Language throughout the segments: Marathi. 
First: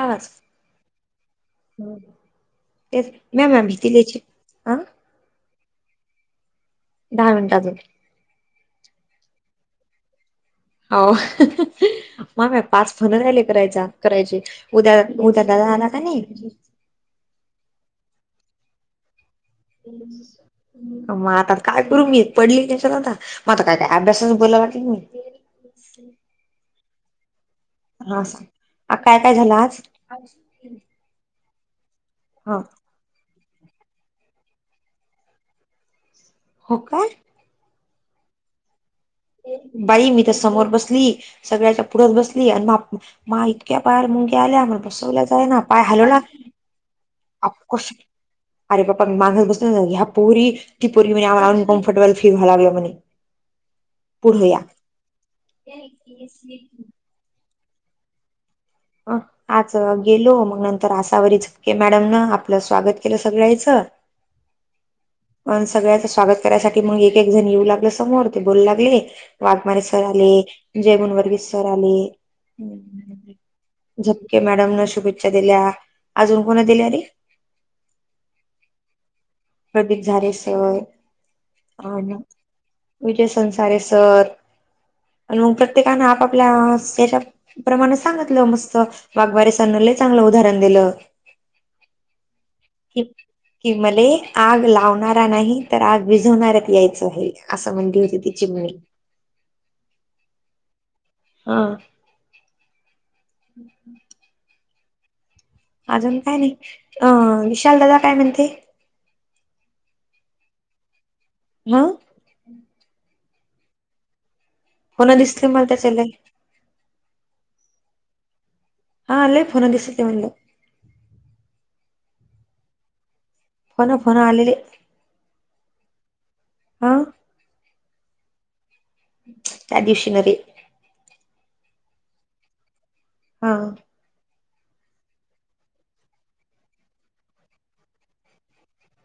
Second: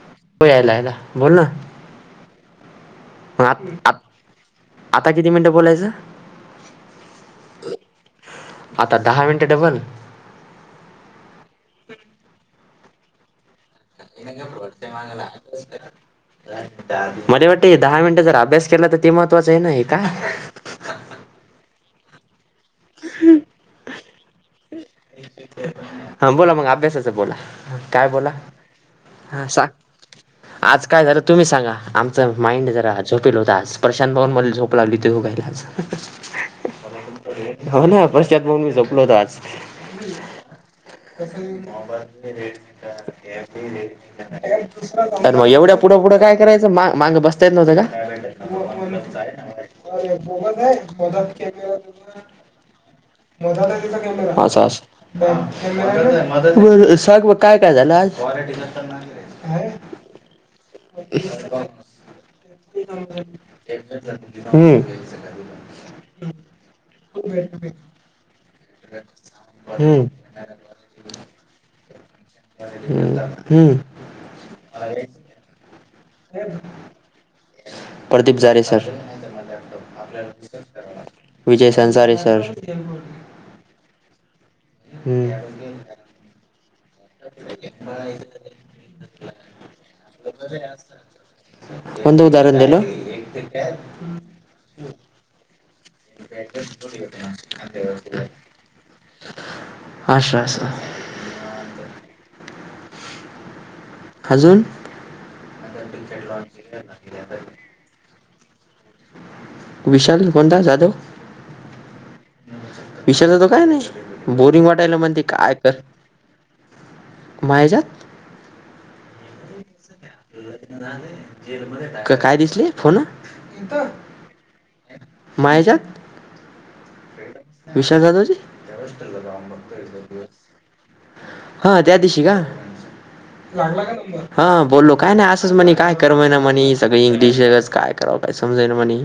आवाज हो यायलाला बोल ना. तेच मग मॅम मॅम आत- आत- भीतीलाची ह [unintelligible] आता किती? मिनिटं बोलायचं. दहा मिनिटा आजून. आता दहा मिनिट डबल! हो माम पाच फोन राहले. करायचा करायचे उद्या का नाही. मध्ये वाटतं दहा मिनिटं जर अभ्यास केला तर ते महत्वाचं आहे नाही का? मग आता काय? करू मी पडली त्याच्यालाता मता काय काय अभ्यासाच बोलायला वाटलं मी. हा बोला मग अभ्यासाच बोला.. काय हा बोला सांग काय काय हा झालं सांग? आज आज काय झालं तुम्ही सांगा आमचं ह माइंड जरा आ झोपेत होतास आज प्रशांत भवन मध्ये झोप लागली होती [inaudible] हो का? हो ना प्रशांत भाऊ आणि मी झोपलो होत आज बाई मी त्या समोर बसली सगळ्याच्या पुढत बसली आणि मा इतक्या बाहेर मुंग्या आल्या म्ह तर मग एवढ्या पुढं पुढं काय करायचं मा मागं बसता येत नव्हतं का? कश अरे बाप्पा मी मागच बसले [inaudible] ह्या [inaudible] पोरी ती पोरी म्हणे आम्हाला अनकम्फर्टेबल फील व्हायला लागलं म्हणे मग पुढे या सांग काय काय झालं आज? आज गेलो मग नंतर आसावरी झपके मॅडम नं आपलं स्वागत केलं सगळ्याचं हम्म अ सगळ्याच स्वागत करायसाठी मग एक एक जण येऊ लागलं समोर ते बोलू लागले वाघमारे सर आले हम्म जय गुणवर्गी सर आले हम्.. झपके मॅडम न शुभेच्छा दिल्या अजून कोणा दिल्या अरे प्रदीप जारे सर प्रदीप झारे सर विजय अन संसारे सर विजय संसारे सर हम्म आणि मग प्रत्येकानं आपापल्या च्या प्रमाणे सांगितलं मस्त वाघबारे सरांनी लय चांगलं उदाहरण दिलं [inaudible] कोणत उदाहरण दिलं? की कि मले आग लावणारा नाही तर आग वीजवणाऱ्यातले आहे असं म्हणती होती तिची मु अशा अस हा.. हम्.. अजून? अजून काय नाही अ विशालदादा काय म्हण विशाल कोणता जाधव? हा विशाल दादा काय नाही बोरिंग वाटायला फोन म्हणते दिसले काय मला कर- त्याच्या लय मायाजात.. हा लय फोन दिसले म्हणलं काय दिसले फोन? फोन फोन आलेले माय हेच्यात हा विशाल जाधव चे? त्या दिवशी नारे हा त्या दिवशी का? हा हा बोललो काय नाही असंच म्हणे काय करमय ना म्हणे सगळे इंग्लिशच काय करावं काय समजाय ना म्हणे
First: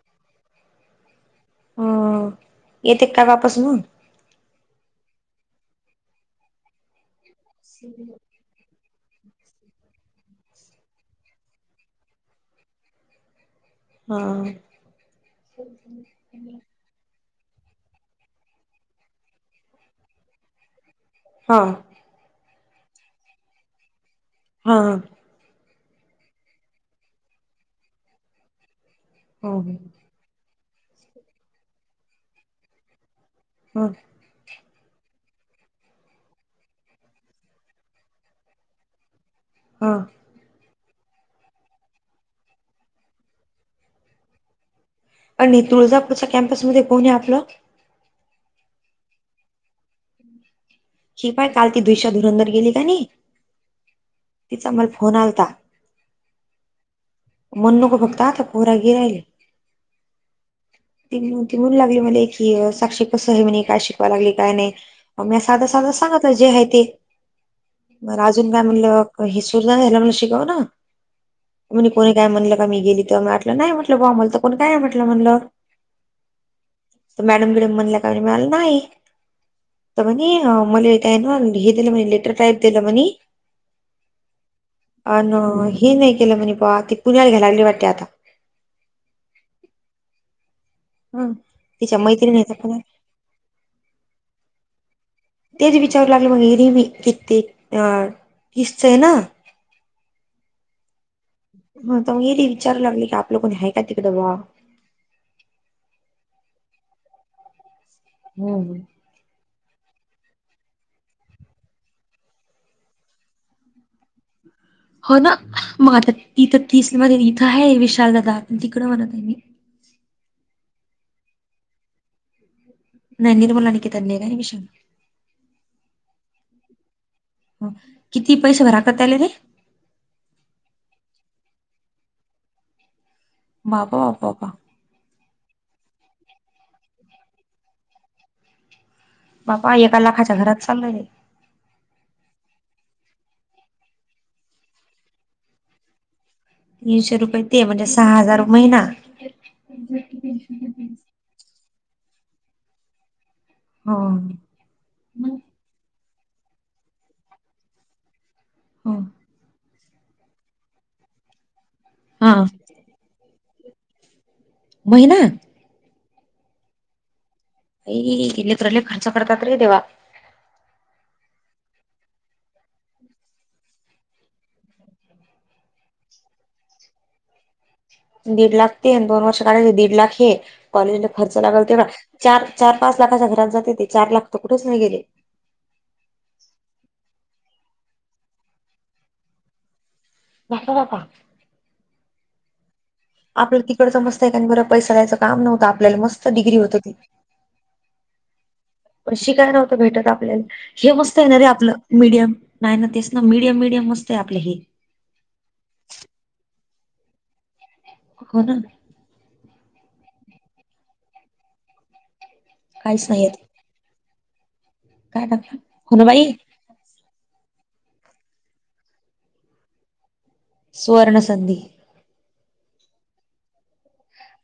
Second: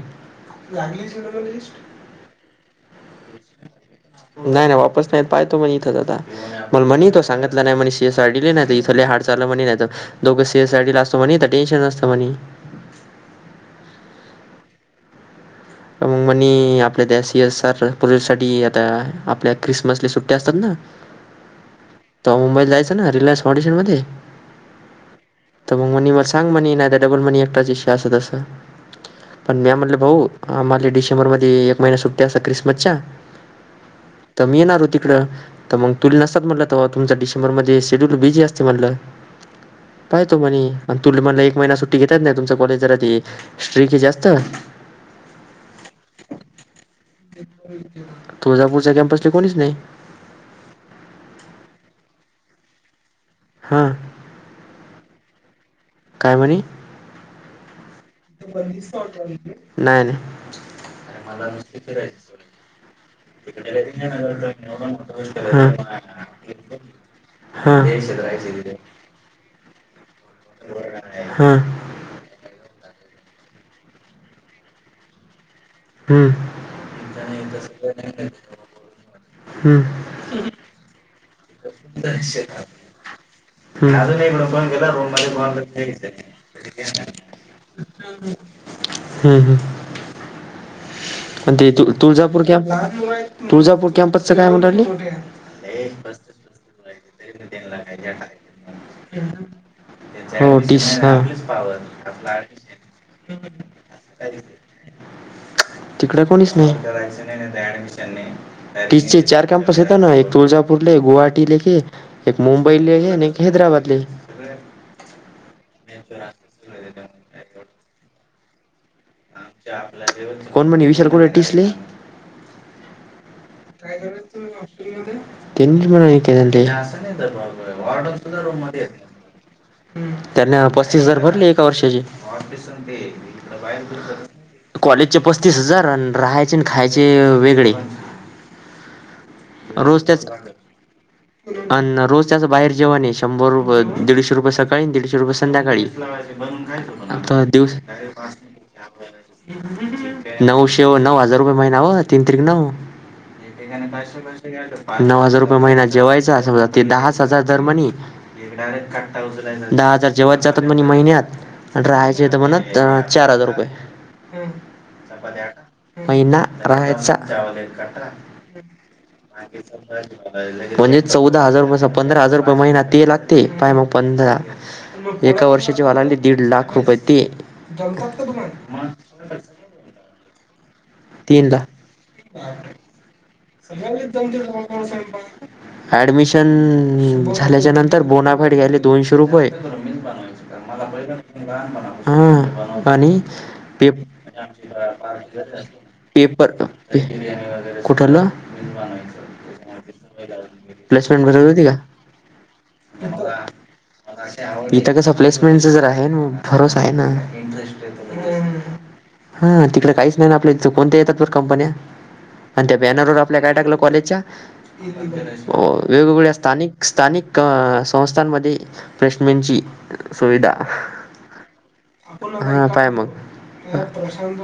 लागलीच ना ह येते का वापस म? नाही नाही वापस नाही पाहतो मण इथं जता मण म्हणे तो सांगितला नाही म्हण शेसडले नाही इथं ले हाल चाललं म्हणे नाही तर दोघं से साठी ला असतो म्हणे टेन्शन नतं म्हणे हा. मंग म्हणे आपल्या देशही येस सर पूर्वीसाठी आता आपल्या क्रिसमसली सुट्टी असतात ना. हा. तो मुंबईला जायचं ना, रियनस फऑंडेशन मध्ये. हा ह. त मग मणे म सांग म्हणे. नाही त डबल मनी एकटाच इषी अस तसं. पण हो म्या म्हणल भाऊ, आम्हाला डिसेंबरमध्ये एक महिना सुट्टी असता. क्रिसमसच्या. ह. त मी येणारो तिकडं. त मग तुला नसतात म्हणलं तव्हा. तुमचा डिसेंबर मध्ये शेड्यूल बिझी असते म्हणलं. हां. पाय तो म्हणे. तुले म्हणला एक महिना सुट्टी घेतात ना. तुमचा कॉलेज जरा ते स्ट्रिके जास्त. आणि तुळजापूरच्या कॅम्पसमध्ये कोण आहे आपलं तुळजापूरच्या कॅम्पसले कोणीच नाही. ही पाय काल ती दुविशा धुरंधर गेली का नाही. ह. तिचा मला फोन आलता. काय म्हणी? म्हणू नको फक् नाय नाय. त म्हणू लागली मले की साक्षी कसंय म्हणे? काय शिकवाय लागली काय नाही. म साध हां साध सांगतल जे आहे ते. हां बर अजून काय म्हणलं? हि विसरला म्हणी शिकव ना. हां म्हणी कोणी काय म्हटलं का मी गेली त? मी म्हटलं नाय म्हटलं आमला तर कोणी काय म्हटलं. हम्म त मॅडम बिडम म्हणल्या का म्हणी. मी म्हणला नाही. हम्म. म्हणी मले काय ना हे दीलं म्हणी लेटर टाइप दील म्हणी. अजून एककड पण गेला रूम हे नाही केलं म्हणे बुवा ती पुण्याला घ्यायला लागली वाटते आता [inaudible] हम्म हम्म. ह. अन ते तिच्या तुळजापूर मैत्रिणीचा कॅम्प, फोन तुळजापूर कॅम्पसच काय म्हणू रायली? तेच विचारू लागलं ही रिमी कि ते अ किसचय ना. हो टीस ह. मग आता मी विचारू लागले की आपलं कोणी आहे का तिकडं बा तिकड कोणीच नाही. हम्म. तिसचे चार कॅम्पस येत ना. एक तुळजापूरले, गुवाहाटीले कि एक, मुंबईले आणि एक हैदराबादले हो ना. मग आता तिथं तीस मध्ये इथं हाय विशालदादा. तिकड म्हणतय मी. कोण म्हणे विशाल कुडय ठिसले? नाही निर्मला निकित्यांनी का ऍडमिशन [unintelligible] हो किती पैसे भराकताले ते. त्यांनी पस्तीस हजार भरले. एका वर्षाचे. बापा बापा बापा कॉलेजचे पस्तीस हजार. अण रहायचेन खायचे वेगळे. बापा एका रोज त्याच लाखाच्या घरात चाललंय रे अन रोज त्याचं बाहेर जेवणे. शंभर रुपये, दीडशे रुपये सकाळी आणि दीडशे रुपये संध्याकाळी. तीनशे रुपये आता ते दिवस म्हणजे सहा हजार महिना. नऊशे नऊ हजार रुपये महिना ओ. तीन त्रिक नऊ. हो नऊ हजार रुपये महिना जेवायचा. समजा ते दहाच हजार दर म्हणी हो दहा हजार जेवायचे जातात म्हण महिन्यात आणि राहायचे तर हा म्हणत दहा चार हजार रुपये महिना महिना राहायचा बाई ही लेकरं लई खर्च करतात रे देवा म्हणजे चौदा हजार रुपय पंधरा हजार रुपये महिना ते लागते पाय मग पंधरा एका वर्षाचे व्हायला लागले दीड लाख रुपये ते दीड लाख ते दोन वर्ष काढायचे दीड लाख हे कॉलेजला खर्च तीन लागल लाख तेवढा चार चार पाच लाखाच्या घरात जाते ते चार लाख तर कुठेच नाही गेले. ॲडमिशन झाल्याच्या नंतर बोनाफाईट घ्यायला दोनशे रुपये झालं बाबा हा आणि आपलं ते तिकडचं मस्त एकाने बरं पैसा द्यायचं काम नव्हतं आपल्याला मस्त पेपर डिग्री होत ती कुठलं? [inaudible] पण शिकाय नव्हतं भेटत आपल्याला हे मस्त प्लेसमेंट आहे ना भरत रे होती का आपलं मीडियम नाही ना तेच ना मिडियम मिडियम मस्त आहे आपलं हे इथ कसं प्लेसमेंटच जर आहे ना भरोस आहे ना हो ना हा तिकडे काहीच नाही ना आपल्या इथ कोणत्या येतात कंपन्या आणि त्या काहीच बॅनरवर नाही येत आपल्या काय टाकलं कॉलेजच्या काय टाकलं हो ना वेगवेगळ बाई असत आणि स्थानिक संस्थांमध्ये प्लेस्टमेन्टची सुविधा सुवर्णसंधी हा पाय मग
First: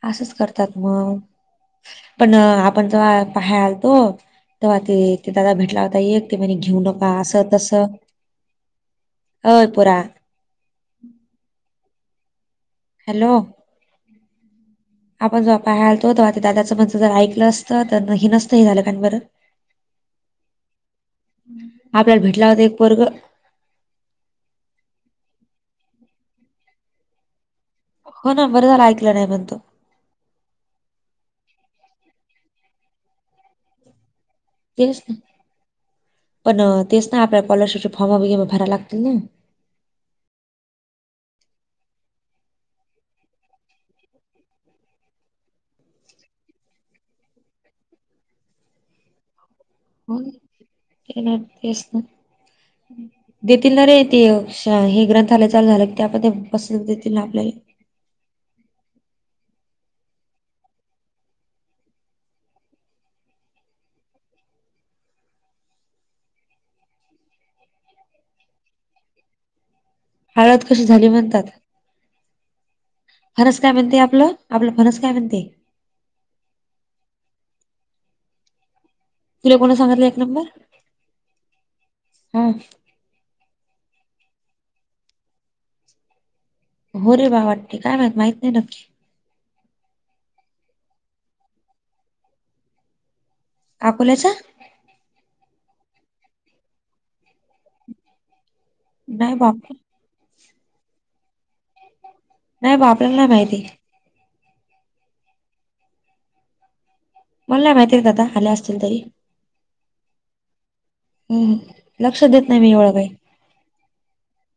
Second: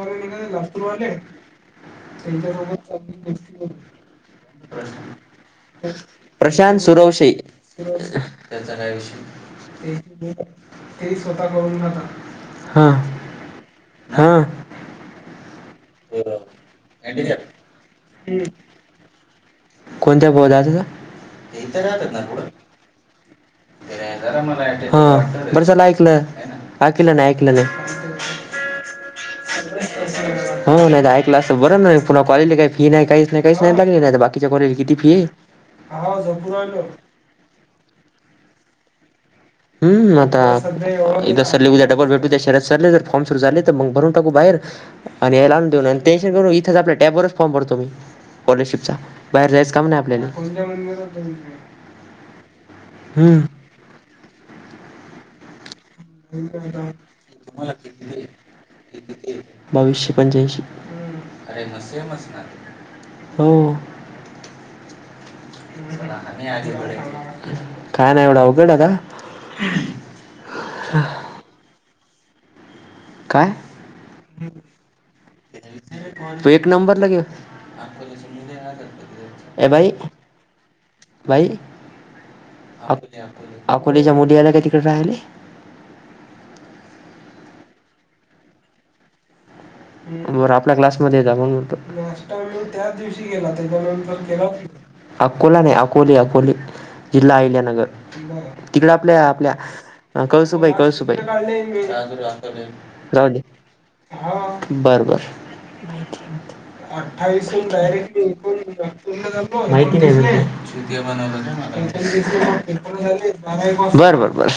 असंच करतात मग [unintelligible] ख्याल तो तेव्हा ते ते दादा भेटला होता एक ते मने प्रशांत घेऊ नका सुरवशे असं तसं अय पोरा [unintelligible] ते ही स्वतः करून नका हा हॅलो हा. आपण जेव्हा पाय हलतो तेव्हा ते दादाचं म्हणज जर ऐकलं असतं तर हे नसतं हे झालं कां बर कोणत्या पदाचा आपल्याला भेटला होता एक पोरग हा बरं झाल ऐकलं ऐकलं नाही ऐकलं नाही. हो ना बरं झालं ऐकलं नाही म्हणतो. हो नाही ऐकला असं बरं नाही पुन्हा कॉलेजली काही फी नाही काहीच नाही काहीच नाही बगली नाही बाकी बाकीच्या कॉलेजला किती तेच फी ना आहे. पण तेच ना आपल्याला स्कॉलरशिप चे फॉरर्मा बीमा भरायला लागतील ना हम् आता एकदा सरले उद्या डबल बेट उद्या शहरात चाले तर फॉर्म सुरू झाले तर मग भरून टाकू बाहेर आणि या लाून देऊन आणि टेन्शन करून इथेच आपल्या टॅबवरच फॉर्म भरतो मी स्कॉलरशिप चा बाहेर जायचं काम नाही हो आपल्याला ना ते ना हम्म तील ना रे ते हे ग्रंथाय चाल झालं ते आपण ते पस देतील आपल्याला [inaudible] बावीसशे पंच्याऐंशी हो काय नाही एवढा उघड आहे का हळद कशी झाली म्हणतात फरस काय म्हणते आपलं आपलं फनस काय म्हणते एक नंबर लगे तुला ए कोण बाई सांगितलं एक नंबर बाई हा अकोलेच्या मुली आल्या काय तिकडे राहिले? हो रे बा वाटते काय माहित माहित नाही नक्की. बरं आपल्या क्लासमध्ये जातो त्या दिव.. अकोल्याचा अकोला नाही अकोले अकोले जिल्हा अहिल्यानगर. तिकड आपल्या नाही बाप आपल्या कळसुबाई कळसुबाई.. नाही बा आपल्याला राह नाही दे माहिती बर बर. अठ्ठावीस मला नाही माहिती रे दादा डायरेट.. आले असतील तरी हम्म लक्ष देत नाही मी एवढं काही बर बर बर.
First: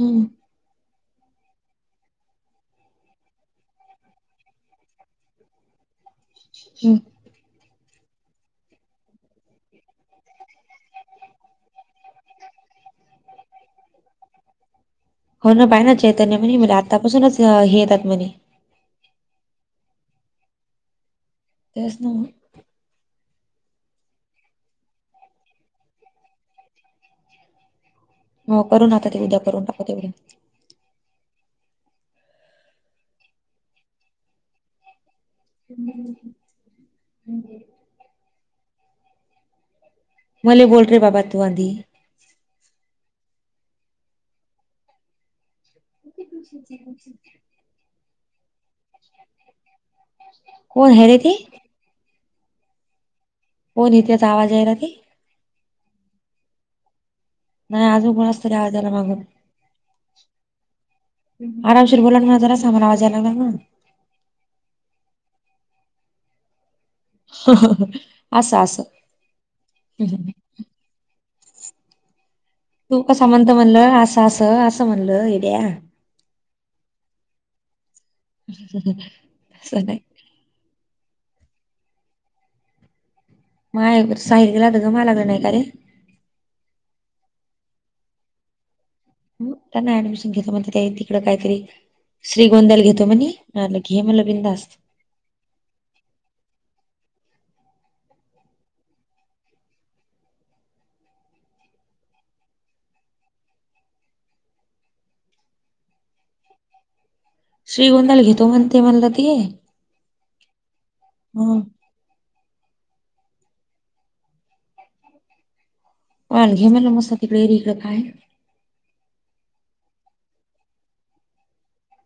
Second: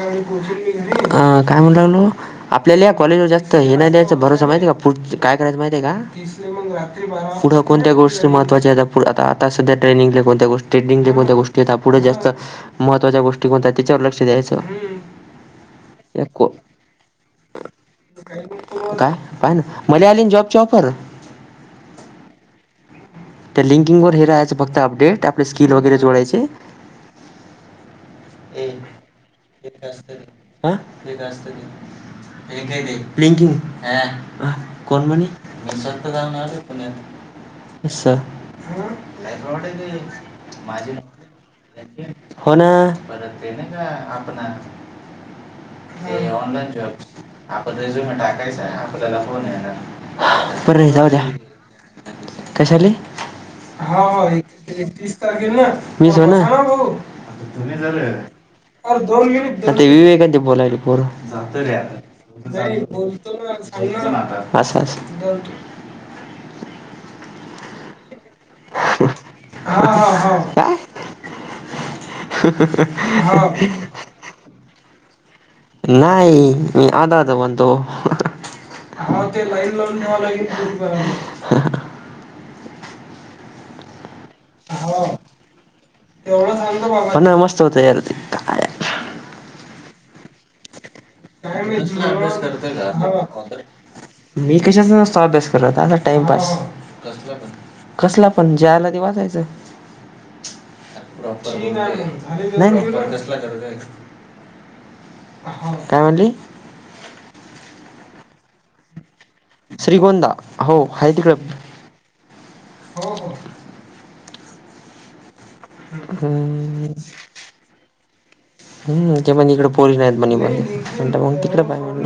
हम्म काय म्हणू लागलो आपल्याला या कॉलेजवर जास्त.. तर हे नाही द्यायच भरोस माहित आहे का पु काय करायचं माहित आहे का हम्म. पुढे,. कोणत्या गोष्टीहत्वाच्या आहेतता पु आता आता सध्या ट्रेनिंगले कोणत्या गोष्ट ट्रेनिंगले कोणत्या गोष्टी आहेतता पुढे जास्त. महत्त्वाच्या गोष्टी कोणत्या त्याच्यावर लक्ष द्यायच. हो ना बाहि ना चैतन्य म्हण आतापासूनच हेेत... काय काय ना मला आलीन जॉबच्या ऑफर. त्याचन.. त्या लिंकिंग वर हे राहायचं फक्त अपडेट आपले स्किल वगैरे जोडायचे. हो करून आात ते उद्या करून टाकत एवढे. हत का पकि कोण म्हणे. मसत का ना. मले माझ.. बोल रे बाबा तू आधी हो ना, परत ना का आपण. न द जॉब. पज टाकायचं आपल्याला फोन आहे ना प कोण हे जाऊ रे द्या. ते कशाले. कोण आहे त्याचा आवाज यायला ते मी भाऊ तुम्ही. नाही अजून कोणाच तरी आवाज आला आता मागून विवेकांचे बोलायले पोर. आरामशीर बोला ना मला जरासा आम्हाला आवाज यायला लागला असं असं. असं असं. काय. तू असं म्हणंत म्हणल असं असं असं म्हणल हेद्या. नाही मी आध आता म्हणतो. हा ते लाईन असं लावून नाही नवा लागे करा. माय साितिकलात ग मलागलं नाही का रे. प ना मस्त होत यार ते. काय त्यांना ऍडमिशन घेतता ममध्ये त्या. म्हणे मी करत म्हटलं घे म्हणलं मी बिनधास्त कशाचा तो अभ्यास करत आ. टाइमपास कसला पण जे आला ते वाचायच. प्रॉपर कसला कर. काय म्हणली. श्रीगोंंदाल घेतो म्हणते म्हणला ते. श्रीगोंदा हो आहे तिकडे. मग हो हो. अ घे मला मस्त तरी काय. हम् ते म्हणजे इकडे पोरीस नाहीत मणी ब म्हण मग तिकडे पाहिल.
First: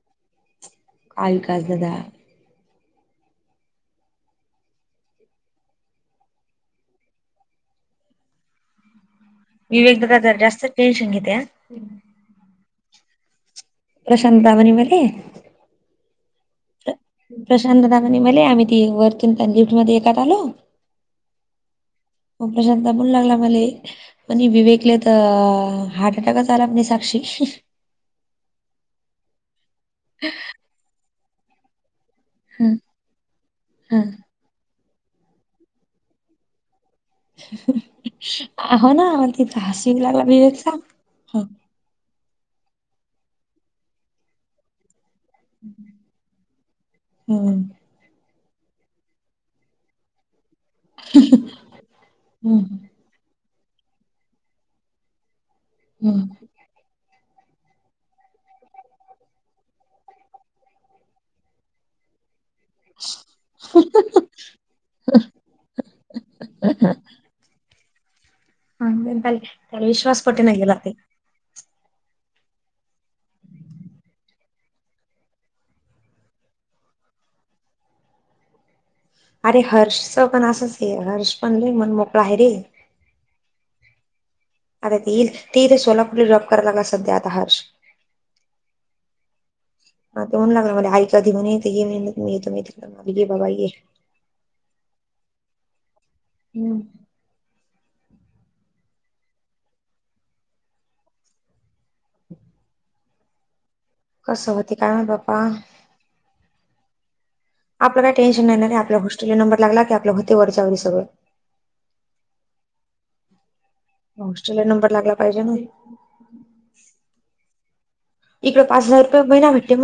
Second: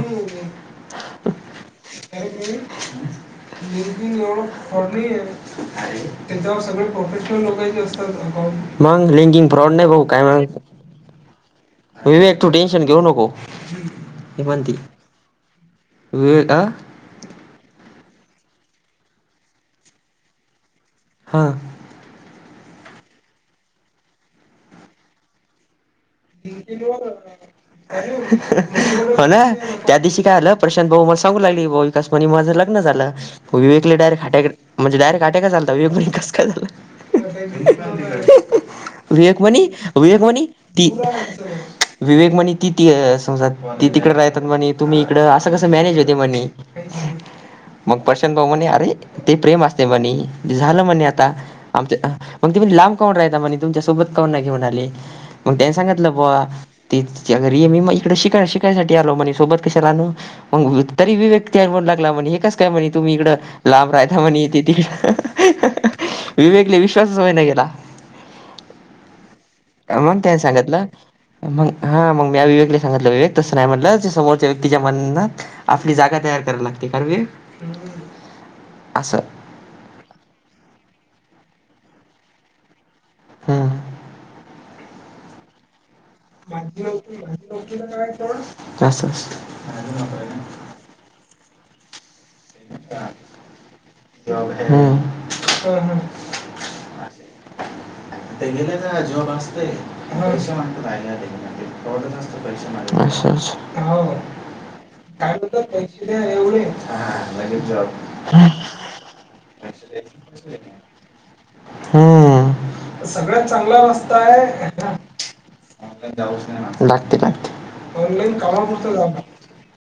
काय काास दादा. लंकि एवढं फरणी आहे. [unintelligible] मग लेंगे फ्रॉड नाही विवेक भाऊ दादा काय जरा माहिती जास्त टेन्शन घेतय हा. विवेक तु टेन्शन घेऊ नको. प्रशांत तावणी मध्ये विवेका प्रशांत दवानी मले आम्ही ती वरतून पण लिफ्टमध्ये एकात आल हां. मग प्रशांत म्हणू लागला मले, म्हणे विवेकले तर हार्ट अटॅकच आला [unintelligible] म्हणे साक्षी हो ना. त्या दिवशी काय आलं. प्रशांत भाऊ मला सांगू लागले, भाऊ विकास म्हणे माझं हं लग्न झालं. विवेक हं डारेट हट्या म्हणजे डायरेक्ट अटॅकच आलता. विवेक म्हणे, कस काय झालं? हो [unintelligible] ना मला तिथं विवेकमणी, हसू येऊ लागला विवेकमणी विवेकचा हं विवेक म्हणे ति त समज त तिकडे राहतात म्हणे तुम्ही इकडं असं कसं मॅनेज होते म्हणे. हं मग प्रशांत भाऊ म्हणे, अरे ते प्रेम असते म्हणे. झालं म्हणे आता. आम त म्हणे तुम्ही हं लांब कान राहता म्हणे, तुमच्यासोबत कान घेऊन आले. मग त्यानी सांगितलं बा. ती तिच्या घरीये. मी इकडे शिका शिकायसाठी आलो म्हणे सोबत कशाला आणू. मग री विवेक त्याला बोलू लागला, म्हणे हे कसं काय म्हणे तुम्ही इकडं लांब राहिता म्हणे, ती तिकडं विवेकले विश्वासच होईना गेला. हा मग काय त्याला विश्वास काय पटेना गेला सांगतलं? ते मग हा. मग म्या विवेकला सांगितलं, विवेक तसं नाही म्हटलं समोरच्या व्यक्तीच्या मना आपली जागा तयार कराला लागते. कारण की [inaudible] असं अरे हर्षच पण असंच ये. हर्ष पण लयं मण मोकळा आहे रे. हा. आता ती येइल, ती इथे सोलापूरला जॉब करायला सध्या आता हर्ष असं हा ते म्हणू लागला, आहे का दिदी म्हणे, इथे ये मग मी येतो तिकडं. म्हटलं ये बाबा ये. हा. [unintelligible] ह्म्म. ते गेले ना जॉब असते. [unintelligible] [unintelligible] अच्छा अच्छा. कसं होते काय माहित बाप्पा. एवढे आपलं काय टेन्शन नाही ना, आपला हॉस्टेला नंबर लागला की, आपलं होते वरचावरं सगळं. हा सगळ्यात चांगलात हॉस्टेलला काय नंबर लागला पाहिजे ना [unintelligible] लागते का? ऑनलाइन करा इकडे पाच म्हटलं हजार काम. रुपये महिना भेटते